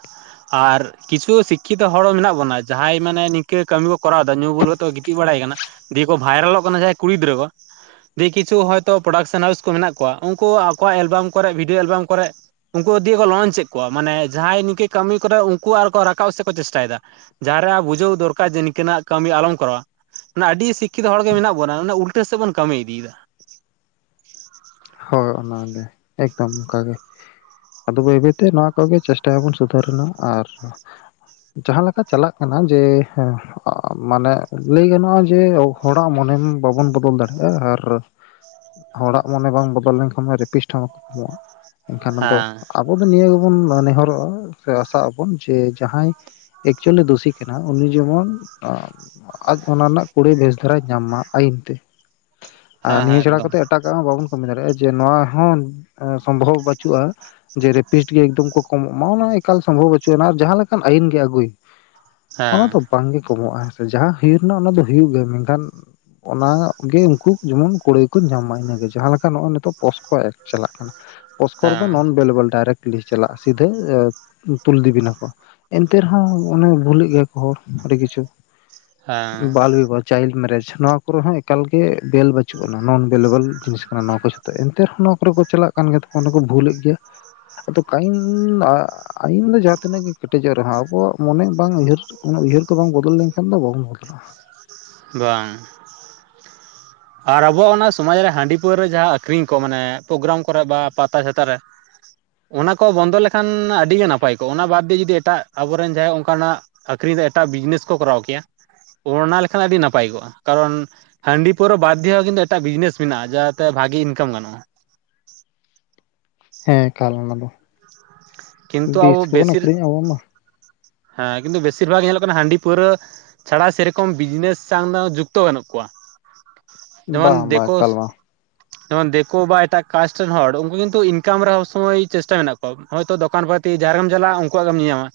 ᱟᱨ ᱠᱤᱪᱷᱩ ᱥᱤᱠᱠᱷᱤᱛᱚ ᱦᱚᱲ ᱦᱚᱸ ᱢᱮᱱᱟᱜ ᱵᱚᱱᱟ ᱡᱟᱦᱟᱸᱭ ᱢᱟᱱᱮ ᱱᱤᱝᱠᱟᱹ ᱠᱟᱹᱢᱤ ᱠᱚ ᱠᱚᱨᱟᱣᱮᱫᱟ ᱧᱩ ᱵᱩᱞ ᱠᱟᱼᱼ ᱛᱚ ᱜᱤᱛᱤᱡ ᱵᱟᱲᱟᱭ ᱠᱟᱱᱟ ᱫᱤᱭᱮ ᱠᱚ ᱵᱷᱟᱭᱨᱟᱞᱚᱜ ᱠᱟᱱᱟ ᱡᱟᱦᱟᱸᱭ ᱠᱩᱲᱤ ᱜᱤᱫᱽᱨᱟᱹ ᱠᱚ᱾ ᱫᱤᱭ ᱠᱤᱪᱷᱩ ᱦᱚᱭᱛᱳ ᱯᱨᱚᱰᱟᱠᱥᱮᱱ ᱦᱟᱣᱩᱥ ᱠᱚ ᱢᱮᱱᱟᱜ ᱠᱚᱣᱟ ᱩᱱᱠᱩ ᱟᱠᱚᱣᱟᱜ ᱮᱞᱵᱟᱢ ᱠᱚᱨᱮ ᱵᱷᱤᱰᱭᱳ ᱮᱞᱵᱟᱢ ᱠᱚᱨᱮ ᱼᱼ ᱩᱱᱠᱩ ᱫᱤᱭ ᱠᱚ ᱞᱚᱧᱪ ᱮᱫ ᱠᱚᱣᱟ ᱢᱟᱱᱮ ᱡᱟᱦᱟᱸᱭ ᱱᱤᱝᱠᱟᱹ ᱠᱟᱹᱢᱤ ᱠᱚᱨᱮ ᱩᱱᱠᱩ ᱟᱨᱚ ᱠᱚ ᱨᱟᱠᱟᱵ ᱥᱮᱫ ᱠᱚ ᱪᱮᱥᱴᱟᱭᱮᱫᱟ। ᱡᱟᱦᱟᱸᱨᱮ ᱵᱩᱡᱷᱟᱹᱣ ᱫᱚᱨᱠᱟᱨ ᱡᱮ ᱱᱤᱝᱟᱹᱱᱟᱜ ᱠᱟᱹᱢᱤ ᱟᱞᱚᱢ ᱠᱚᱨᱟᱣᱟ᱾ ᱢᱟᱱᱮ ᱟᱹᱰᱤ ᱥᱤᱠᱠᱷᱤᱛᱚ ᱦᱚᱲᱜᱮ ᱢᱮᱱᱟᱜ ᱵᱚᱱᱟ ᱚᱱᱟ ᱩᱞᱴᱟᱹ ᱥᱮᱫ ᱵᱚᱱ ᱠᱟᱹᱢᱤ ᱤᱫᱤᱭᱮᱫᱟ। ᱦᱳᱭ ᱚᱱᱟᱜᱮ ᱮᱠᱫᱚᱢ ᱚᱱᱠᱟᱜᱮ। ᱟᱫᱚ ᱵᱟᱹᱭ ᱵᱟᱹᱭ ᱛᱮ ᱱᱚᱣᱟ ᱠᱚᱜᱮ ᱪᱮᱥᱴᱟᱭᱟᱵᱚᱱ ᱥᱩᱫᱷᱟᱹᱨ ᱨᱮᱱᱟᱜ᱾ ᱟᱨ ᱼᱼ ᱡᱟᱦᱟᱸ ᱞᱮᱠᱟ ᱪᱟᱞᱟᱜ ᱠᱟᱱᱟ ᱡᱮ ᱦᱮᱸ ᱟᱻ ᱢᱟᱱᱮ ᱞᱟᱹᱭ ᱜᱟᱱᱚᱜᱼᱟ ᱡᱮ ᱦᱚᱲᱟᱜ ᱢᱚᱱᱮ ᱵᱟᱵᱚᱱ ᱵᱚᱫᱚᱞ ᱫᱟᱲᱮᱭᱟᱜᱼᱟ ᱟᱨ ᱼᱼ ᱦᱚᱲᱟᱜ ᱢᱚᱱᱮ ᱵᱟᱝ ᱵᱚᱫᱚᱞ ᱞᱮᱱᱠᱷᱟᱱ ᱢᱟ ᱨᱮᱯᱤᱥᱴ ᱦᱚᱸ ᱵᱟᱠᱚ ᱠᱚᱢᱚᱜᱼᱟ ᱮᱱᱠᱷᱟᱱ ᱫᱚ ᱦᱮᱸ ᱟᱵᱚ ᱟᱵᱚ ᱫᱚ ᱱᱤᱭᱟᱹ ᱜᱮᱵᱚᱱ ᱱᱮᱦᱚᱨᱚᱜᱼᱟ ᱥᱮ ᱟᱥᱟᱜ ᱟᱵᱚᱱ ᱡᱮ ᱡᱟᱦᱟᱸᱭ ᱼᱼ ᱮᱠᱪᱩᱭᱮᱞᱤ ᱫᱩᱥᱤ ᱠᱟᱱᱟ ᱩᱱᱤ ᱡᱮᱢᱚᱱ ᱟᱸᱻ ᱟᱡ ᱚᱱᱟ ᱨᱮᱱᱟᱜ ᱠᱩᱲᱟᱹᱭ ᱵᱮᱥ ᱫᱷᱟᱨᱟᱭ ᱧᱟᱢ ᱢᱟ ᱟᱹᱭᱤᱱ [unintelligible] ᱟᱨ ᱦᱮᱸ ᱦᱮᱸ ᱱᱤᱭᱟᱹ ᱪᱷᱟᱲᱟ ᱮᱠᱫᱚᱢ ᱠᱟᱛᱮᱫ ᱮᱴᱟᱜᱟᱜ ᱢᱟ ᱵᱟᱵᱚᱱ ᱼᱼ [unintelligible] ᱫᱟᱲᱮᱭᱟᱜᱼᱟ ᱡᱮ ᱱᱚᱣᱟ ᱦᱚᱸ ᱥᱚᱢᱵᱷᱚᱵ ᱵᱟᱹᱪᱩᱜᱼᱟ ᱡᱮ ᱨᱮᱯᱤᱴ ᱜᱮ ᱮᱠᱫᱚᱢ ᱠᱚ ᱠᱚᱢᱚᱜ ᱢᱟ ᱚᱱᱟ ᱮᱠᱟᱞ ᱥᱚᱢᱵᱷᱚᱵ ᱵᱪᱩᱜᱱᱟ ᱟᱨ ᱡᱟᱦᱟᱸ ᱞᱮᱠᱟᱱ ᱟᱭᱤᱱ ᱜᱮ ᱟᱹᱜᱩᱭ ᱼᱼ ᱚᱱᱟ ᱦᱮᱸ ᱫᱚ ᱵᱟᱝᱜᱮ ᱠᱚᱢᱚᱜᱼᱟ ᱦᱮᱸ ᱥᱮ ᱡᱟᱦᱟᱸ ᱦᱩᱭᱩᱜ ᱨᱮᱱᱟᱜ ᱚᱱᱟ ᱫᱚ ᱦᱩᱭᱩᱜ ᱜᱮᱭᱟ ᱢᱮᱱᱠᱷᱟᱱ ᱚᱱᱟᱜᱮ ᱩᱱᱠᱩ ᱡᱮᱢᱚᱱ ᱠᱩᱲᱟᱹᱭ ᱠᱚ ᱧᱟᱢ ᱢᱟ ᱤᱱᱟᱹᱜᱮ ᱡᱟᱦᱟᱸ ᱞᱮᱠᱟ ᱠᱚ ᱱᱤᱛᱚᱜ ᱯᱚᱥᱠᱚ ᱮᱠᱴ ᱪᱟᱞᱟᱜ ᱠᱟᱱᱟ ᱯᱚᱥᱠᱚ ᱨᱮᱫᱚ ᱦᱮᱸ ᱱᱚᱱ ᱵᱮᱞᱮᱵᱮᱞ ᱰᱟᱭᱨᱮᱠᱴ ᱼᱼ ᱞᱤ ᱪᱟᱞᱟᱜ ᱥᱤᱫᱷᱟᱹ ᱛᱩᱞ ᱤᱫᱤᱵᱤᱱᱟᱠᱚ। ᱮᱱᱛᱮ ᱨᱮᱦᱚᱸ ᱚᱱᱮ ᱵᱷᱩᱞᱮᱜ ᱜᱮᱭᱟ ᱠᱚ ᱦᱚᱲ ᱟᱹᱰᱤ ᱠᱤᱪᱷᱩ। ᱦᱮᱸ ᱵᱟᱞ ᱵᱤᱵᱟᱦ ᱪᱟᱭᱤᱞᱰ ᱢᱮᱨᱮᱡᱽ ᱱᱚᱣᱟ ᱠᱚᱨᱮ ᱦᱚᱸ ᱮᱠᱟᱞ ᱜᱮ ᱵᱮᱞ ᱵᱟᱹᱪᱼᱼ ᱩᱜ ᱟᱱᱟ ᱱᱚᱱ ᱵᱮᱞᱮᱵᱮᱞ ᱡᱤᱱᱤᱥ ᱠᱟᱱᱟ ᱱᱚᱣᱟ ᱠᱚ ᱡᱷᱚᱛᱚ ᱮᱱᱛᱮ ᱨᱮᱦᱚᱸ ᱱᱚᱣᱟ ᱠᱚᱨᱮ ᱠᱚ ᱪᱟᱞᱟᱜ ᱠᱟᱱ ᱜᱮᱭᱟ ᱠᱚ ᱚᱱᱰᱮ ᱠᱚ ᱵᱷᱩᱞ ᱮᱫ ᱜᱮᱭᱟ। ᱟᱫᱚ ᱠᱟᱭᱤᱱ ᱟᱹᱭᱤᱱ ᱫᱚ ᱡᱟᱦᱟᱸ ᱛᱤᱱᱟᱹᱜ ᱜᱮ ᱠᱮᱴᱮᱡᱚᱜ ᱨᱮᱦᱚᱸ ᱟᱵᱚᱣᱟᱜ ᱼᱼ ᱢᱚᱱᱮ ᱵᱟᱝ ᱩᱭᱦᱟᱹᱨ [unintelligible] ᱩᱭᱦᱟᱹᱨ ᱠᱚ ᱵᱟᱝ ᱵᱚᱫᱚᱞ ᱞᱮᱱᱠᱷᱟᱱ ᱫᱚ ᱵᱟᱵᱚᱱ ᱵᱚᱫᱚᱞᱚᱜᱼᱟ। ᱵᱟᱝᱻ ᱟᱨ ᱟᱵᱚᱣᱟᱜ ᱚᱱᱟ ᱥᱚᱢᱟᱡᱽ ᱨᱮ ᱦᱟᱺᱰᱤ ᱯᱟᱹᱣᱨᱟᱹ ᱡᱟᱦᱟᱸ ᱟᱹᱠᱷᱨᱤᱧ ᱠᱚ ᱢᱟᱱᱮ ᱯᱨᱳᱜᱨᱟᱢ ᱠᱚᱨᱮ ᱵᱟ ᱯᱟᱛᱟ ᱪᱷᱟᱛᱟ ᱨᱮ᱾ ᱚᱱᱟ ᱠᱚ ᱵᱚᱱᱫᱚ ᱞᱮᱠᱷᱟᱱ ᱟᱹᱰᱤ ᱜᱮ ᱱᱟᱯᱟᱭ ᱠᱚᱜᱼᱟ। ᱚᱱᱟ ᱵᱟᱫᱽ ᱫᱮ ᱡᱩᱫᱤ ᱮᱴᱟᱜ ᱟᱵᱚᱨᱮᱱ ᱡᱟᱦᱟᱸᱭ ᱚᱱᱠᱟᱱᱟᱜ ᱼᱼ ᱟᱹᱠᱷᱨᱤᱧ ᱛᱮ ᱮᱴᱟᱜ ᱵᱤᱡᱽᱱᱮᱥ ᱠᱚ ᱠᱚᱨᱟᱣ ᱠᱮᱭᱟ ᱚᱱ ᱚᱱᱟ ᱞᱮᱠᱷᱟᱱ ᱟᱹᱰᱤ ᱱᱟᱯᱟᱭ ᱠᱚᱜᱼᱟ ᱠᱟᱨᱚᱱ ᱦᱟᱺᱰᱤ ᱼᱼ ᱯᱟᱹᱨᱣᱟᱹ ᱵᱟᱫᱽ ᱫᱮ ᱦᱚᱸ ᱠᱤᱱᱛᱩ ᱮᱴᱟᱜ ᱵᱤᱡᱽᱱᱮᱥ ᱢᱮᱱᱟᱜᱼᱟ ᱡᱟᱛᱮ ᱵᱷᱟᱹᱜᱤ ᱤᱱᱠᱟᱢ ᱜᱟᱱᱚᱜᱼᱟ। ᱦᱮᱸ ᱮᱠᱟᱞ ᱚᱱᱟ ᱫᱚ ᱠᱤᱱᱛᱩ ᱟᱵᱚ ᱵᱤᱥ ᱜᱮᱵᱚᱱ ᱵᱮᱥᱤᱨ ᱟᱹᱠᱷᱨᱤᱧᱮᱫᱼᱟ ᱟᱵᱚ ᱢᱟ। ᱦᱮᱸ ᱠᱤᱱᱛᱩ ᱵᱮᱥᱤᱨ ᱵᱷᱟᱜ ᱧᱮᱞᱚᱜ ᱠᱟᱱᱟ ᱦᱟᱺᱰᱤ ᱯᱟᱹᱣᱨᱟᱹ᱾ ᱪᱷᱟᱲᱟ ᱥᱮᱨᱚᱠᱚᱢ ᱵᱤᱡᱽᱱᱮᱥ ᱥᱟᱶ ᱫᱚ ᱡᱩᱠᱛᱚ ᱵᱟᱹᱱᱩᱜ ᱠᱚᱣᱟ। ᱡᱮᱢᱚᱱ ᱵᱟᱝ ᱵᱟᱝ ᱫᱮᱠᱚᱥᱼᱼ ᱮᱠᱟᱞ ᱵᱟᱝ ᱡᱮᱢᱚᱱ ᱫᱤᱠᱩ ᱵᱟ ᱮᱴᱟᱜ ᱠᱟᱥᱴ ᱨᱮᱱ ᱦᱚᱲ ᱩᱱᱠᱩ ᱠᱤᱱᱛᱩ ᱤᱱᱠᱟᱢ ᱨᱮ ᱥᱚᱵᱽ ᱥᱚᱢᱚᱭ ᱪᱮᱥᱴᱟ ᱢᱮᱱᱟᱜ ᱠᱚᱣᱟ ᱦᱳᱭᱛᱚ ᱫᱚᱠᱟᱱ ᱯᱟᱹᱛᱤ ᱡᱟᱦᱟᱸ ᱨᱮᱜᱮᱢ ᱪᱟᱞᱟᱜᱼᱟ ᱩᱱᱠᱩᱣᱟᱜ ᱜᱮᱢ ᱧᱮᱜ ᱧᱟᱢᱟ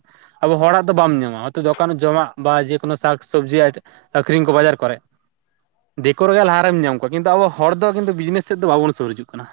ᱟᱵᱚ ᱦᱚᱲᱟᱜ ᱫᱚ ᱵᱟᱢ ᱧᱟᱢᱟ ᱦᱚᱭᱛᱚ ᱫᱚᱠᱟᱱ ᱡᱚᱢᱟᱜ ᱵᱟ ᱡᱮᱠᱳᱱᱳ ᱥᱟᱠ ᱥᱚᱵᱽᱡᱤᱼᱼ ᱟᱹᱠᱷᱨᱤᱧ ᱠᱚ ᱵᱟᱡᱟᱨ ᱠᱚᱨᱮ ᱫᱤᱠᱩ ᱨᱮᱜᱮ ᱞᱟᱦᱟᱨᱮᱢ ᱧᱟᱢ ᱠᱚᱣᱟ ᱠᱤᱱᱛᱩ ᱟᱵᱚ ᱦᱚᱲ ᱫᱚ ᱠᱤᱱᱛᱩ ᱵᱤᱡᱽᱱᱮᱥ ᱥᱮᱫ ᱫᱚ ᱵᱟᱵᱚᱱ ᱥᱩᱨ ᱦᱤᱡᱩᱜ ᱠᱟᱱᱟ